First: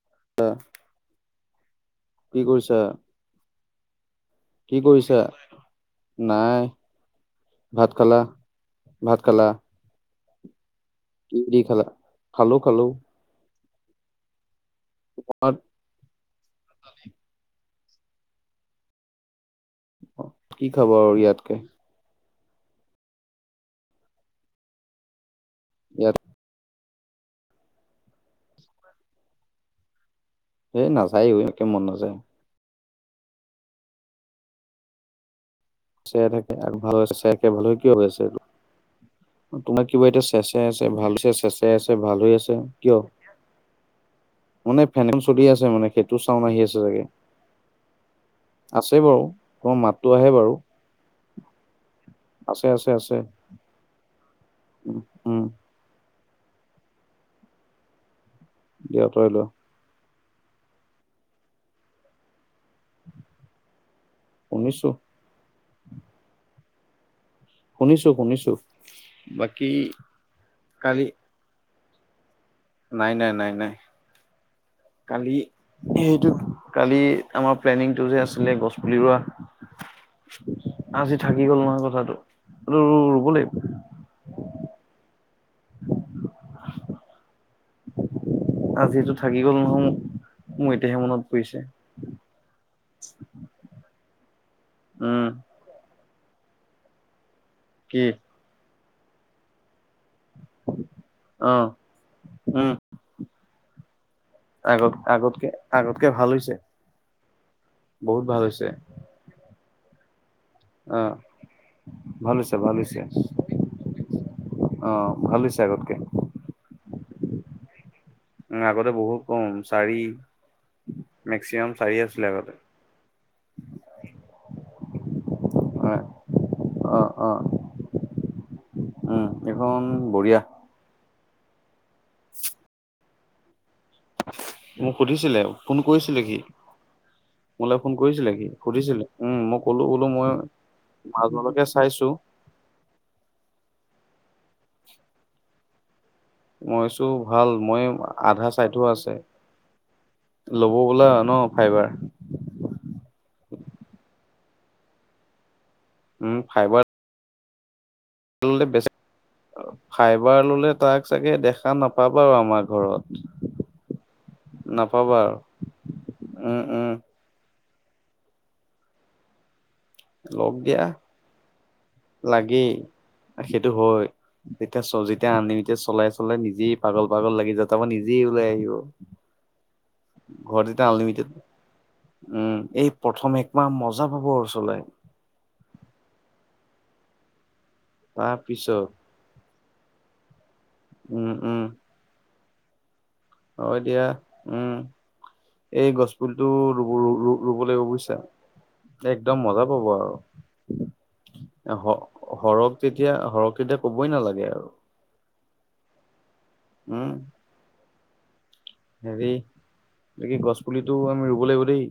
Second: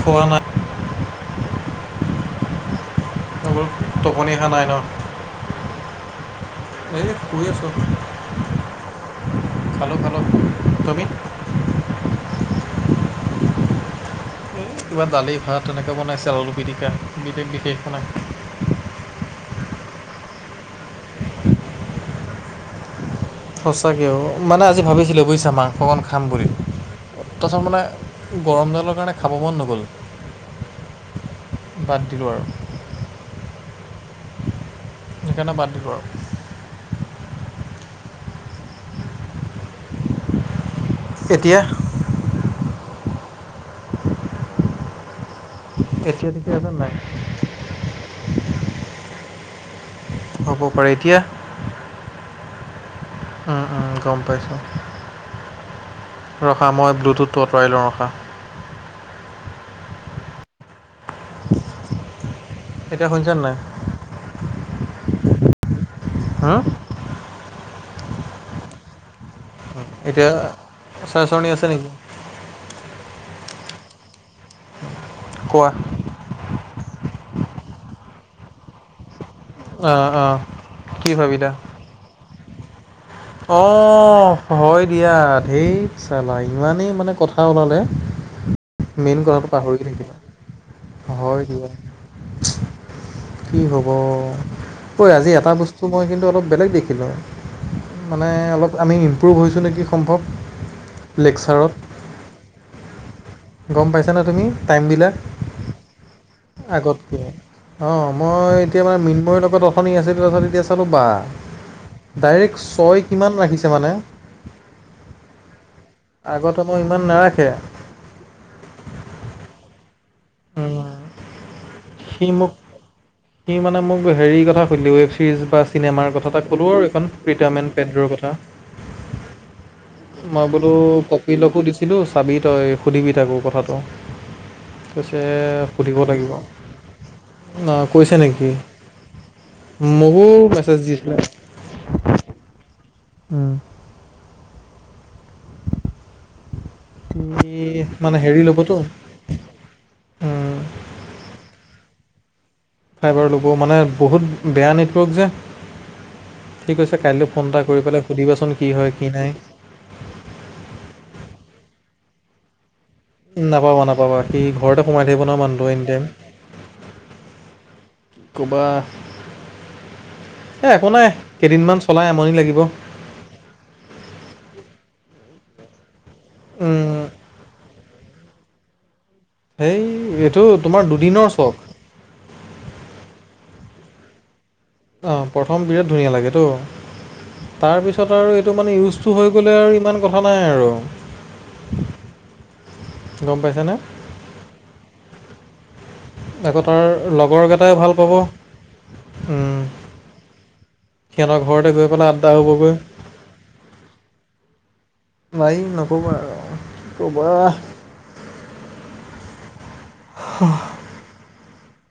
খোৱা নাই কি কৰিছা? [unintelligible] টোপনি ধৰা নাই ন। কি কৰিছা? নাই এই শুই আছো। ভাত খালা? ভাত খালা? খালোঁ খালোঁ তুমি? কি দি খালা? খালো খালো। কিবা দালি ভাত তেনেকুৱা বনাইছে আলু পিটিকা বিশেষ, বিশেষ মানে। অ, কি খাব আৰু ইয়াতকে। সঁচাকে অ, মানে আজি ভাবিছিলে বুজিছা মাংস অকণ ইয়াত খাম বুলি। তাৰপিছত মানে গৰম দালৰ কাৰণে খাব মন নগ'ল। এই নাযায়ও একে মন বাদ নাযায়। দিলোঁ আৰু সেইকাৰণে বাদ দিলোঁ আৰু। চোই থাকে আগ ভাল চোকে ভাল কিয় হৈ আছে এইটো তোমাক কিবা এতিয়া চেচাই আছে ভাল এতিয়া চেচাই আছে ভাল হৈ আছে কিয়। মানে ফেন খন চলি আছে মানে সেইটো এতিয়া চাউন ঠিকে আহি আছে নাই চাগে। আছে বাৰু মই মাতো আহে বাৰু। আৰু এতিয়া? আছে আছে আছে। উম, উম, গম পাইছোঁ উম ৰখা মই ব্লুটুথটো আঁতৰাই লওঁ ৰখা। দিয়া আঁতৰাই লোৱা। এতিয়া শুনিছা নে নাই? শুনিছোঁ। হা? শুনিছো-শুনিছো বাকী, কালি আয়, আছে নেকি? নাই-নাই-নাই-নাই কালি কোৱা সেইটো কালি আমাৰ প্লেনিংটো যে আছিলে গছ পুলি ৰোৱা। অ', অ', কি আজি থাকি ভাবিলা? গ'ল নহয় কথাটো এইটো অ'। হয় দিয়া ঢেত চালা ইমানেই মানে কথা ওলালে। আজিটো মেইন থাকি কথাটো গ'ল পাহৰি নহয় থোকিলো মোৰ এতিয়াহে মনত হয় পৰিছে দিয়া। কি হব? ঐ উম আজি এটা বস্তু মই কিন্তু অলপ বেলেগ দেখিলোঁ। কি মানে, অলপ আমি ইমপ্ৰুভ হৈছোঁ নেকি সম্ভৱ লেকসাৰত আহ, গম পাইছা না তুমি টাইম বিলাক। আগতকে ভাল হৈছে। আগতকৈ। অ', বহুত ভাল মই হৈছে এতিয়া মানে মিনময়ৰ লগত অথনি আছিলোঁ, তাৰপিছত এতিয়া চালোঁ বা। অ' ভাল হৈছে ডাইৰেক্ট ভাল হৈছে ছয় কিমান ৰাখিছে মানে। অ', ভাল হৈছে আগতকে। আগতে মই, ইমান নাৰাখে। উ, আগতে বহুত কম, চাৰি উম, মেক্সিমাম চাৰি সি আছিলে মোক আগতে। সি মানে, মোক হেৰি কথা সুধিলি ৱেব ছিৰিজ বা অ' চিনেমাৰ কথা এটা ক'লোঁ আৰু এখন অ' অ' প্ৰীতামেন পেড্ৰৰ কথা উম এইখন বঢ়িয়া মই কপিলগকো দিছিলোঁ। চাবি তই সুধিবি থাকো কথাটো। মোক কৈছে সুধিছিলে, ফোন সুধিব কৰিছিলে লাগিব কি? মোলৈ অ', ফোন কৈছে কৰিছিলে, কি নেকি সুধিছিলে উম' মই কলো বোলো মোকো মই মেছেজ দিছিলে মাজলৈকে চাইছো। উম', [inaudible] মই কৈছোঁ সি ভাল, মই মানে হেৰি আধা চাই ল'বতো থোৱা আছে। উম, ল'ব বোলে আৰু ন ফাইবাৰ। ফাইবাৰ ল'ব মানে, বহুত বেয়া নেটৱৰ্ক উম যে ঠিক ফাইবাৰ আছে কাইলৈ ফোন এটা কৰি পেলাই সুধিবাচোন ললে কি বেছি হয় কি নাই। ফাইবাৰ ললে তাক চাগে দেখা নাপাবা আৰু আমাৰ ঘৰত। নাপাবা-নাপাবা সি ঘৰতে সোমাই নাপাবা থাকিব আৰু মানুহটো এনি টাইম। উম উম কবা লগ এ' দিয়া একো নাই, কেইদিনমান চলাই আমনি লাগিব। লাগেই সেইটো হয়, তেতিয়া যেতিয়া অনলিমিতেত চলাই- চলাই নিজেই উম, পাগল-পাগল লাগি যাব। তামান নিজেই ওলাই আহিব। হেই এইটো ঘৰত যেতিয়া তোমাৰ আনলিমিটেড দুদিনৰ চখ। উম' এই প্ৰথম একমাহ মজা পাব চলাই। অ' প্ৰথম বিৰাট ধুনীয়া লাগ তো তাৰপিছত আৰু তাৰ এইটো মানে পিছত ইউজটো হৈ গ'লে আৰু ইমান কথা নাই উম আৰু। গম অ', পাইছানে এতিযয়া উম' এই গছ পুলিটো আকৌ তাৰ ৰুব-ৰুব লগৰকেইটাই লাগিব ভাল পাব বুজিছা। একদম উম, মজা পাব আৰু। সিহঁতৰ ঘৰতে গৈ পেলাই আড্ডা সৰহ হ'বগৈ তেতিয়া সৰক তেতিয়া কবই নালাগে আৰু। লাই নক'বা আৰু উম ক'বা। হেৰি এইক কি গছ পুলিতটো আমি ৰুব লাগিব দেই।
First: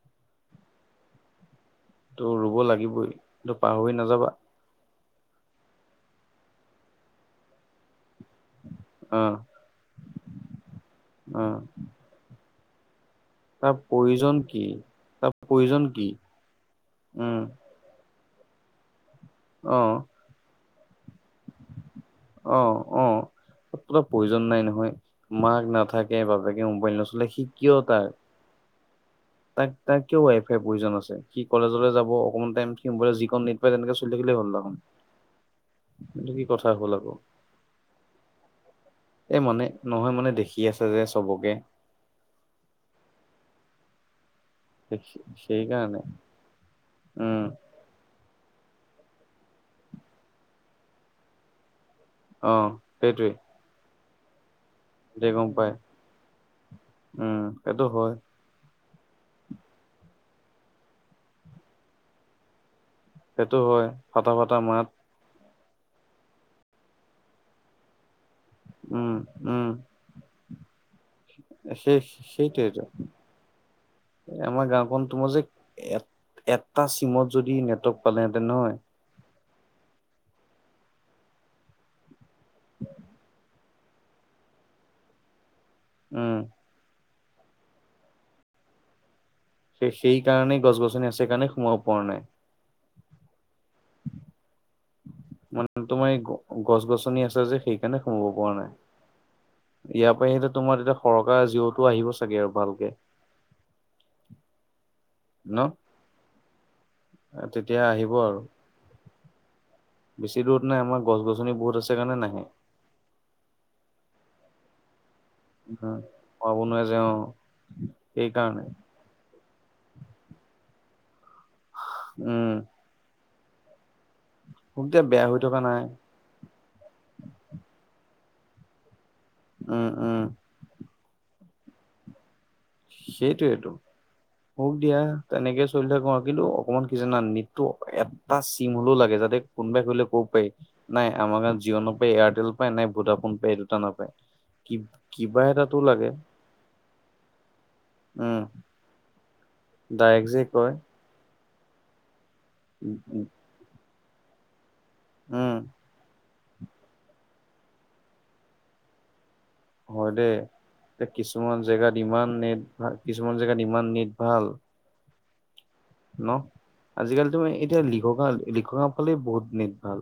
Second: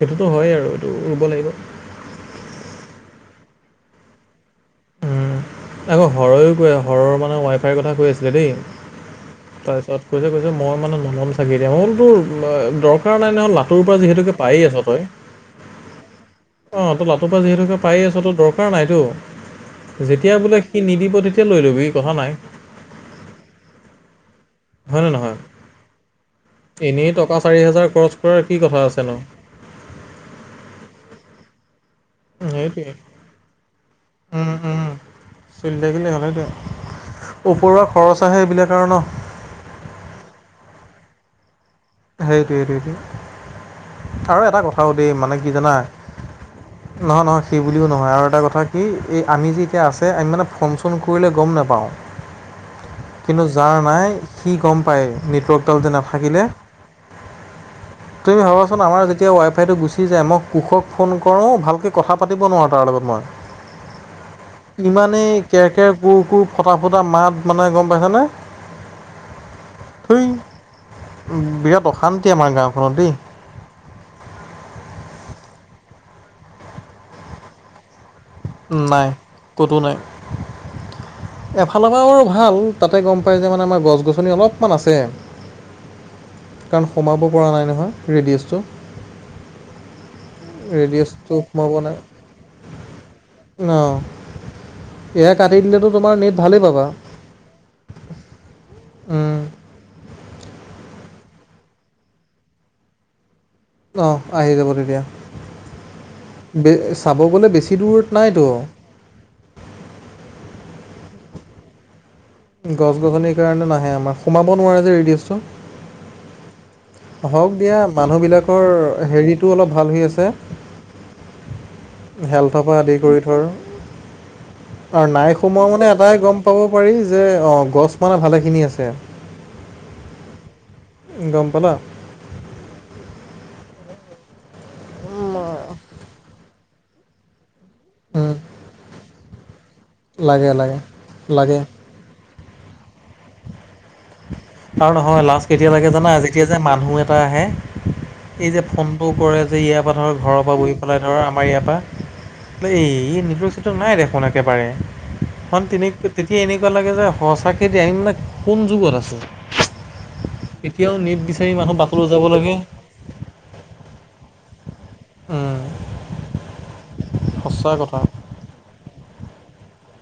সেইটোতো হয়েই আৰু, এইটো ৰুব লাগিব। ৰুব লাগিবই কিন্তু পাহৰি নাযাবা। আকৌ হৰহো কৈ হৰৰ মানে, ৱাইফাইৰ কথা কৈ আছিলে দেই অ তাৰপিছত কৈছে কৈছে মই মানে, ননম অ চাগি দিয় মলতো দৰকাৰ নাই নহয় তাৰ লাটোুৰ পৰা প্ৰয়োজন যিহেতুকে কি পায় আছ তই তাৰ প্ৰয়োজন কি? অ', ই লটোৰপ উম পৰা যিহেতুকে পায়েই আছ তো দৰকাৰ নাইতো অ', যেতিয়া বোলে সি নিদিব, তেতিয়া লৈ ল'বি ই কথা নাই অ', তাত ক প্ৰয়োজন নাই নহয় মাৰ নাথাকে বাপেকে মোবাইল নচলে সি কিয় তাক তৰ কি কথা আছে ন। তাক তাক কিয় ৱাই ফাইৰ প্ৰয়োজন আছে সি কলেজলৈ যাব। অকমান টাইম সেইটোৱে মোৱাইলত যিকণ নেট পায় তেনেক চলি থাকিলে উম, হ'ল দেখোন। উম। চলি থাকিলে হ'লে এইটো কি দ কথা হ'ল আকৌ ওপৰুৱা খৰচ আহে এইবিলাক কাৰন ন। এই মানে নহয় মানে দেখি আছে যে চবকে। সেইটোৱ সেইটেইটো আৰু এটা কথা আৰু দে মানে কি জানা সেইকাৰণে নহয় উম নহয় সি বুলিও নহয় আৰু এটা কথা কি এই আমি যে এতিয়া আছে আমি মানে ফোন চোন কৰিলে গম নাপাওঁ। অ', সেইটোৱেই। কিন্তু যাৰ নাই সি গম পায় পাই নেটৱৰ্কডাল যে নাথাকিলে। উম সেইটো হয়। তুমি ভাবাচোন আমাৰ যেতিয়া ৱাইফাইটো গুচি যায় মই কোষক ফোন কৰোঁ ভালকৈ কথা পাতিব নোৱাৰোঁ তাৰ লগত। সেইটো ফটা ফটা হয় মাত ইমানেই কেৰ কেৰ কোৰ কোৰ ফটা ফুটা মাত মানে গম পাইছেনে উম, উম। বিৰাট সেই অশান্তি আমাৰ সেইটাইতো। গাঁওখনত দেই আমাৰ গাঁওখন তোমাৰ যে এ এটা চিমত যদি নেটৱৰ্ক পালেহেঁতেন নহয় নাই কতো নাই। এফালৰ পৰাও আৰু ভাল তাতে গম পায় যে মানে আমাৰ গছ গছনি অলপমান আছে। উম। কাৰণ সোমাব পৰা নাই নহয় ৰেডিয়'ছটো। স সেইকাৰণেই গছ গছনি আছে কাৰণে সোমাব পৰা নাই। অঁ এয়া কাটি মানে দিলেতো তোমাৰ এই নেট ভালেই গছ পাবা গছনি আছে যে সেই সে সোমাব পৰা নাই। উম। ইয়াৰ প আহিলে তোমাৰ এতিয়া সৰকা জিঅ'তো আহিব চাগে আৰু ভালকে। অ', আহি যাব তেতিয়া ন? ব চাব গ'লে বেছি তেতিয়া দূৰত আহিব আৰু নাইতো। বেছি দূৰত ন আম গছ গছনি বহুত আছে কাৰণে নাহে। গছ গছনিৰ কাৰণে নাহে আমাৰ সোমাব নোৱাৰে যে ৰেডিছটো। সোমাব নোৱাৰে যে অ হওক দিয়া সেইকাৰণে মানুহবিলাকৰ হেৰিটো অলপ ভাল হৈ আছে। উম হেল্ডপা আদি কৰি ধৰ। মোক দিয়া আৰু বেয়া নাই হৈ থকা সোমৱা নাই মানে এটাই গম পাব পাৰি যে অ', গছ মানে ভালে খিনি আছে। উম, উম। গম পালা। সেইটোয়েইেতটো হোওক দিয়া তেনেকে চলি থাকো আৰু কিন্তু অকমান কি জনা নেট উম এটা চিম হলেও লাগে যাতে কোনোবাই কৰিলে লাগে লাগে নাই আমাৰাত লাগে। জিঅ' নাপায় এয়াৰটেল পায় নাই ভোডা ফোন পাই এই দুটা নাপায়। কি আৰু নহয় কিবা লাষ্ট কেতিয়া এটাতো লাগে জানা যেতিয়া যে মানুহ এটা আহে। উম। ফোনটোও কৰে যে ইয়াৰ পৰা ধৰ ডাইৰেক্ট যে ঘৰৰ পৰা বহি কয় পেলাই ধৰ আমাৰ ইয়াৰ পৰা উম, এইজ নাই দেখোন একেবাৰে তিনি তেতিয়া এনেকুৱা লাগে যে সঁচাকে দে আইনবিলাক কোন যুগত আছো। হয় দেই, এ বিচাৰি কিছুমান মানুহ জেগাত বাটলৈ যাব ইমান লাগে নেট ভাল কিছুমান জেগাত ইমান নেট ভাল। উম। ন আজিকালিতো ম এতিয়া কথা লিখকা লিখকা ফালে বহুত নেট ভাল।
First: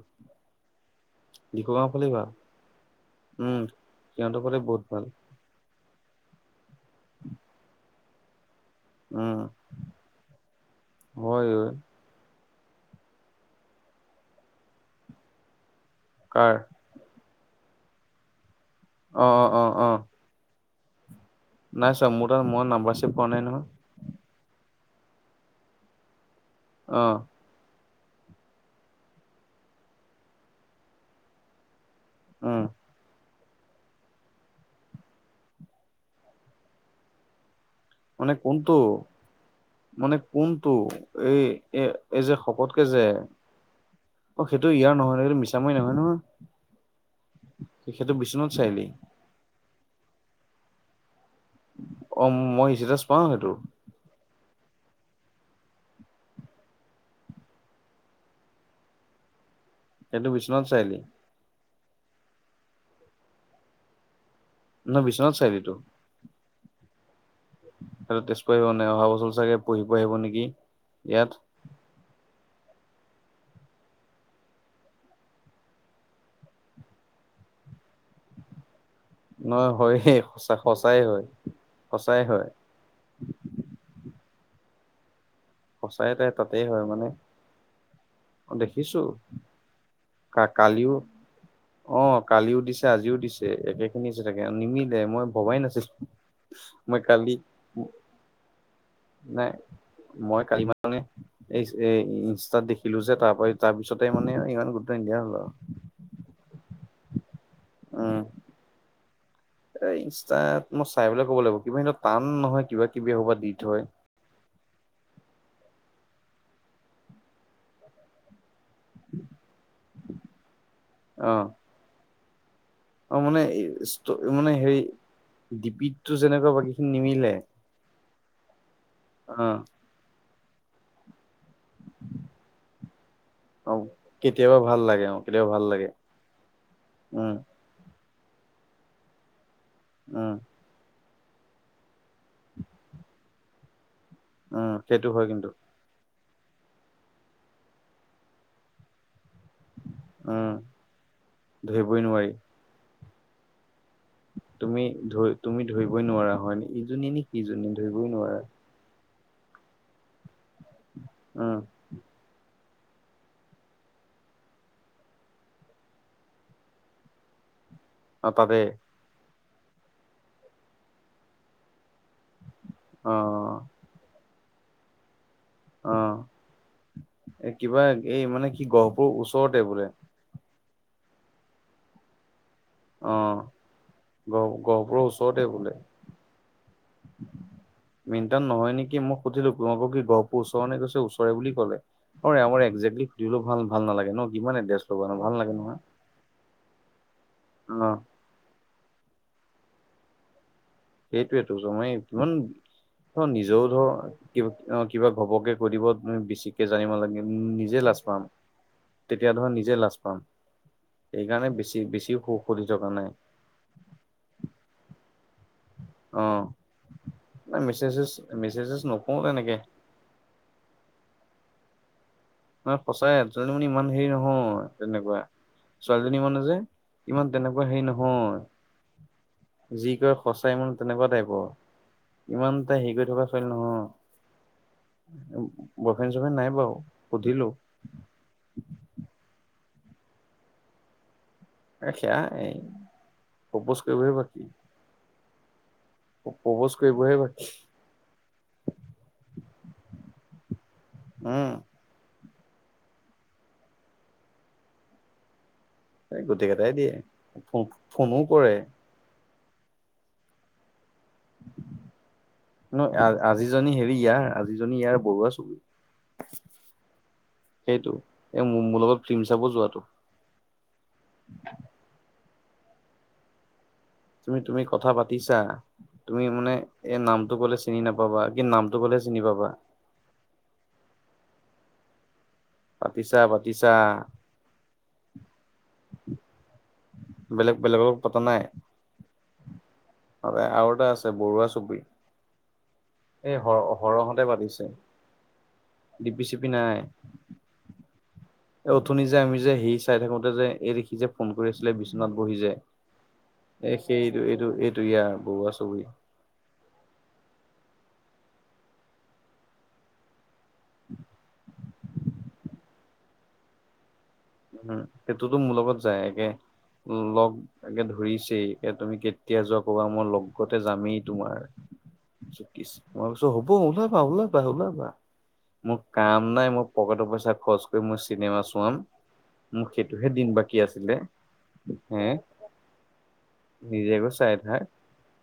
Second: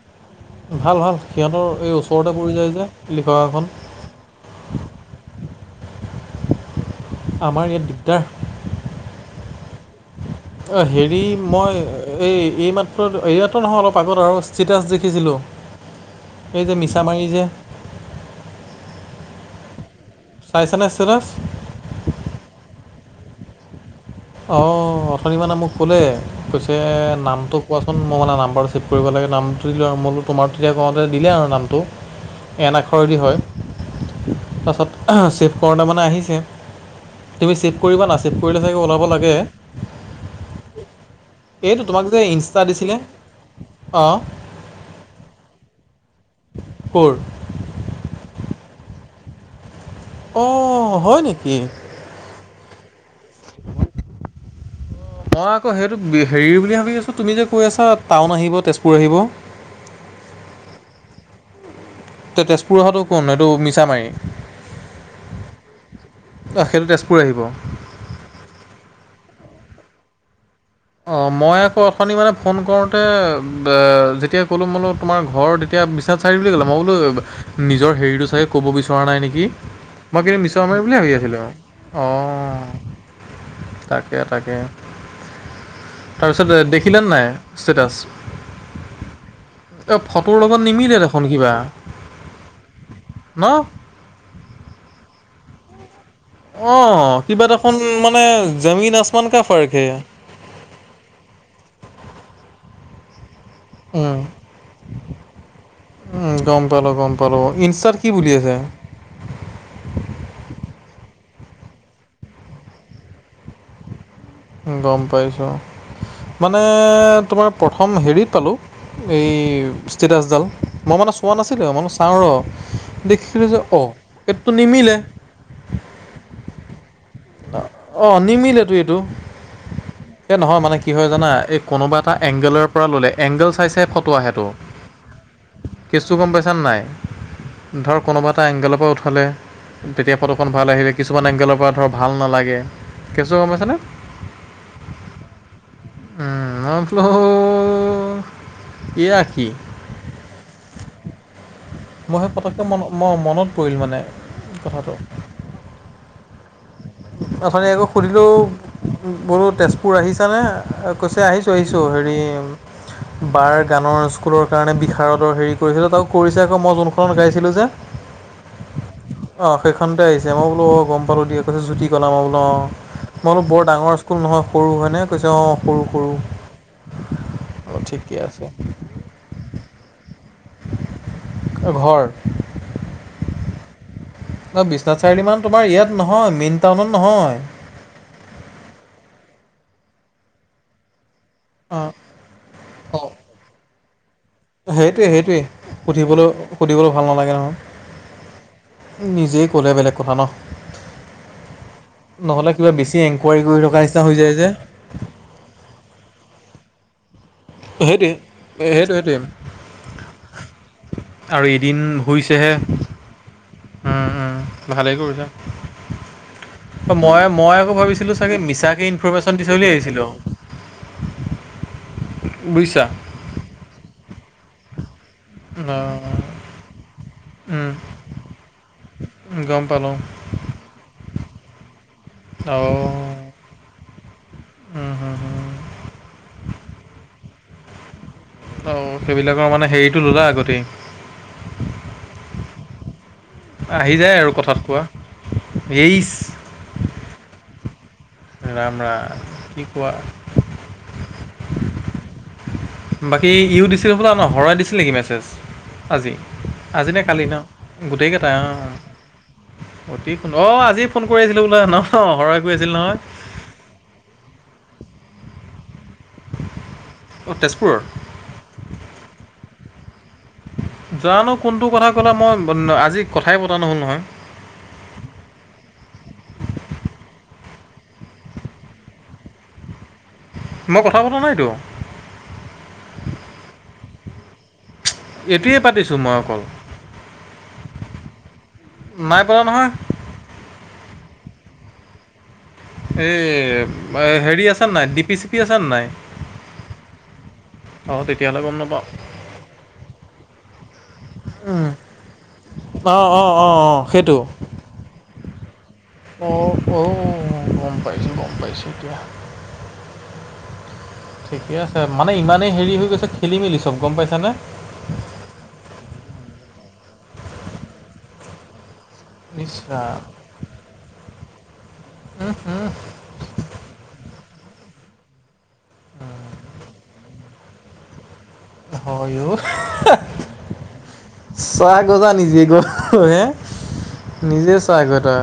ভাল, ভাল সিহঁতৰ লিখগাঁও এই ফালে ভাল ওচৰতে পৰি যায় যে লিখকা উম। খন। সিহঁতৰ ফালে বহুত ভাল। আমাৰ ইয়াত দিগদাৰ। উম, অ', হেৰি হয় ঐ মই এই এই মাত্ৰ এইমাত্ৰ নহয় অলপ আগত আৰু ষ্টিটাছ দেখিছিলোঁ, কাৰ এই যে মিচ আমাৰ হেৰি যে অ', অ', অ', অ', চাইছা নে ষ্টেটাছ? নাই ছোৱা মোৰ তাত মই নাম্বাৰ ছেভ কৰা নাই নহয়। অ', অথনি মানে মোক কলে কৈছে অ', নামটোক কোৱাচোন মই মানে নাম্বাৰটো ছেভ কৰিব লাগে নামটো দিলোঁ আৰু মো তোমাৰ তেতিয়া কওঁতে দিলে আৰু নামটো। উম, এন আখৰেদি হয়, তাৰপাছত চেফ কৰোতে মানে আহিছে। তুমি চিফ্ট কৰিবা না মানে চিফ্ট কৰিলে কোনটো চাগে ওলাব লাগে। মানে কোনটো এই এইটো এ এই যে শকতকে যে? অ', অ', সেইটো ইয়াৰ নহয় ন সেইটো মিছামাৰী নহয় নহয়। কৰ? তেখেতটো বিশ্বনাথ চাৰআলি। অ', হয় নেকি? অ', মই ষ্টেটাছ পাওঁ সেইটো। [inaudible] অ', মই আকৌ সেইটো হেৰি বুলি ভাবি আছোঁ তুমি যে কৈ আছা টাউন আহিব তেজপুৰ আহিব। সেইটো বিশ্বনাথ চাৰিআলি। তেজপুৰ অহাটো কোন এইটো মিছামাৰি ন' বিশ্বনাথ চাৰিআলি সেইটো। অ', সেইটো তেজপুৰ আহিব। সেইটো তেজপুৰ আহিব নাই অহা বছৰ চাগে পঢ়িব আহিব নেকি। অ', ইয়াত মই আপুনি মানে ফোন কৰোঁতে যেতিয়া ক'লোঁ বোলো তোমাৰ ঘৰ তেতিয়া বিশ্বনাথ চাৰিআলি বুলি ক'লে মই বোলো নিজৰ হেৰিটো চাগে ক'ব বিচৰা নাই নেকি, নহয় হয়ে মই কিন্তু সঁচা মিছামাৰি বুলিয়ে সঁচাই ভাবি হয় আছিলোঁ সঁচাই হয় অ', তাকে, তাকে। সঁচাই তাই তাৰপিছত দেখিলে নাই ষ্টেটাছ? অ', দেখিছোঁ। এই ফটোৰ লগত কালিও নিমিলে দেখোন কিবা অ, কালিও দিছে আজিও ন দিছে একে একেখিনি ষ্টেটাছকে নিমিলে মই ভবাই নাছিলোঁ অ', কিবা দেখোন মানে জামিন আচমান কা নাই ফৰ্ক হে। মই কালি ম মানে এই এ ইনষ্টাত দেখিলো যে তাৰ পৰা তাৰ পিছতে উম, মানে ইমান গুৰুত্ব নিদিয়া হ'লো আৰু। উম, গম পালো, গম পালো ইনষ্টাত কি উম বুলি আছে? এ ইনষ্টাত মই চাই পেলাই ক'ব লাগিব কিবা টান নহয় কিবা কিবি এসোপা দি থয়। গম পাইছোঁ। মানে তোমাৰ প্ৰথম হেৰিত পালোঁ এই ষ্টেটাছডাল মই মানে অ চোৱা নাছিলোঁ মানে চাওঁ ৰ' অ মানে দেখিলোঁ যে অ, এইটোতো নিমিলে '- ডিপিত টো যেনেকুৱা বাকী খিনি নিমিলে অ', নিমিলেটো এইটো। অ', এ নহয় মানে কি হয় জানা এই কোনোবা এটা এংগলৰ পৰা ল'লে এংগল চাই অ চাই ফটো আহে। কেতিয়াবা ভাল লাগে অ', কেতিয়াবা ভাল লাগে কেচটো গম পাইচ নাই? উম ধৰক কোনোবা এটা এংগেলৰ পৰা উঠালে তেতিয়া উম ফটোখন ভাল আহিলে, কিছুমান এংগেলৰ পৰা ধৰক ভাল নালাগে, কেচটো গ'ম পাইছানে? উম, সেইটো হয় কিন্তু। উম, মইবোলো এয়া কি। উম, ধৰিবই মই সেই নোৱাৰি। পটককৈ মন মই মনত পৰিল মানে। তুমি কথাটো তুমি ধৰিবই নোৱাৰা হয় ন ইজনী নে অথনি সিজনী আকৌ ধৰিবই সুধিলোঁ নোৱাৰা। বোলো তেজপুৰ আহিছানে কৈছে আহিছোঁ উম আহিছোঁ হেৰি। বাৰ গানৰ স্কুলৰ কাৰণে বিষাৰদৰ হেৰি কৰিছিলোঁ তাক কৰিছে আকৌ মই যোনখনত গাইছিলোঁ যে। অ' তাতে। অ' সেইখনতে আহিছে মই বোলো অ' গ'ম পালো দিয়ক। কৈছো জ্যোতি কলা মই বোলো অ মই বোলো বৰ ডাঙৰ স্কুল নহয় সৰু হয়নে কৈছে অ'। সৰু সৰু অহ' এ অ কিবা ঠিকে এই আছে মানে কি গহপুৰৰ ওচৰতে বোলে। ঘৰৰ। অ' গহ অ' বিশ্বনাথ গহপুৰৰ চাৰিআলি ওচৰতে মান তোমাৰ বোলে ইয়াত নহয় মেইন টাউনত নহয়। মেনটাউন নহয় নেকি? মোক সুধিলো তোমালোকৰ কি গহপুৰ ওচৰৰ নে ওচৰে বুলি ক'লে। অ অ' আমাৰ একজে্টলি সুধিবলো ভাল ভাল নালাগে ন। কিমান এড্ৰেছ ল'বা হেইটোৱে, ন ভাল নালাগে হেইটোৱে সুধিবলৈ সুধিবলৈ ভাল নালাগে নহয়। অহ'। নিজেই ক'লে বেলেগ কথা ন। সেইটোৱেতো মই ইমান নহ'লে কিবা বেছি ধৰ এনকুৱাৰী কৰি নিজেও থকা ধৰ নিচিনা হৈ যায় যে কিবা অ'। কিবা ঘবকে কৈ দিব বেছিকে জানিব লাগে। নিজে লাজ সেইটোৱে পাম। সেইটো সেইটোৱে তেতিয়া ধৰা নিজে লাজ পাম। সেইকাৰণে, বেছি বেছিও সুখ সুধি থকা নাই। উম, উম, ভালেই কৰিলা। অ। মই মই নাই আকৌ মেছেজ ভাবিছিলোঁ চাগে মেছেজ চেছেজ মিছাকে নকৰো ইনফৰৰ্মেশ্যন দি চে তেনেকে। বুলি ভাবিছিলোঁ। মানে বুজিছা সচাই ছোৱালী জনী মানে ইমান হেৰি নহয় তেনেকুৱা। ছোৱালীজনী মানে যে ইমান তেনেকুৱা হেৰি নহয়। গম যি পালোঁ কয় সচাই মন তেনেকুৱা টাইপৰ। ইমান অঁ তাই হেৰি কৰি থকা ছোৱালী নহয়। বইফ্ৰেন চইফ্ৰেন নাই বাৰু সুধিলো। অ' সেইবিলাকৰ মানে হেৰিতটো ললা আগতেই। এচেয়া এই। প্ৰপ'জ আহ হেই যে কৰিবহে আৰু বাকী। কথাত কোৱা ইচ। পৰপোৰছ কৰিবহে বাকী। ৰাম ৰাম কি কোৱা। উম। বাকী ইউ দিছিল হ'বলা ন হৰাই দিছিল নেকি মেছেজ। আজি এই গোটেই কেইটাই আজি দিয়ে। নে কালি ন ফোনো গোটেইকেইটাই অ' কৰে অ'। অতিন অ' আজি ফোন কৰিছিলো বোলে ন অ' হৰয়ে কৈছিল ন নহয়। আজিজনী হেৰি ইয়াৰ আজিজনী ইয়াৰ বৰুৱা চুবুৰি। অঁ তেজপুৰৰ সেইটো এ মোৰ লগত ফিল্ম চাব যোৱাতটো। জানো কোনটো কথা ক'লা, মই আজি কথাই পতা নহ'ল নহয়। তুমি তুমি কথা পাতিছা। তুমি মানে এই নামটো ক'লে চিনি নাপাবা, কি নামটো ক'লে চিনি পাবা। মই কথা পতা নাইতো। পাতিছা, পাতিছা। এতিয়াই পাতিছোঁ মই অকল বেলেগ বেলেগক পতা নাই নাই পতা নহয়। আৰু এটা আছে বৰুৱা চুবুৰি। সৰহতে এই হেৰি পাতিছে আছে নাই, ডি পি চি পি আছে নাই? ডিপি চিপি অ', তেতিয়াহলে এ নাপাওঁ উথুনি যে আমি যে হেৰী চাই থাকোতে যে এই দেখি যে ফোন কৰি আছিলে বিচনাত বহি যে অঁ অঁ অঁ এ অঁ সেইটো এইটো এইটো ইয়াৰ বৰুৱা চুবুৰী। অঁ', অ', গম পাইছোঁ গম পাইছোঁ এতিয়া। [inaudible] ঠিকে আছে মানে ইমানেই হেৰি হৈ গৈছে খেলি মেলি চব গম পাইছা নে? উম, সেইটোতো মোৰ লগত যায় একে লগ একে ধৰিছেইে তুমি কে কেতিয়া ইছ যোৱা কবা ৰাম মই লগতে যামেই তোমাৰ মই হ'ব ওলাবা ওলাবা ওলাবা মোৰ কাম নাই মোৰ পকেটৰ পইচা খৰচ কৰি মই চিনেমা চোৱাম। হয় অ'। মোক সেইটোহে দিন বাকী আছিলে। চা গৈ হে যা নিজে গৈ হে নিজে গৈ চাই নিজে থাক চা গৈ তই।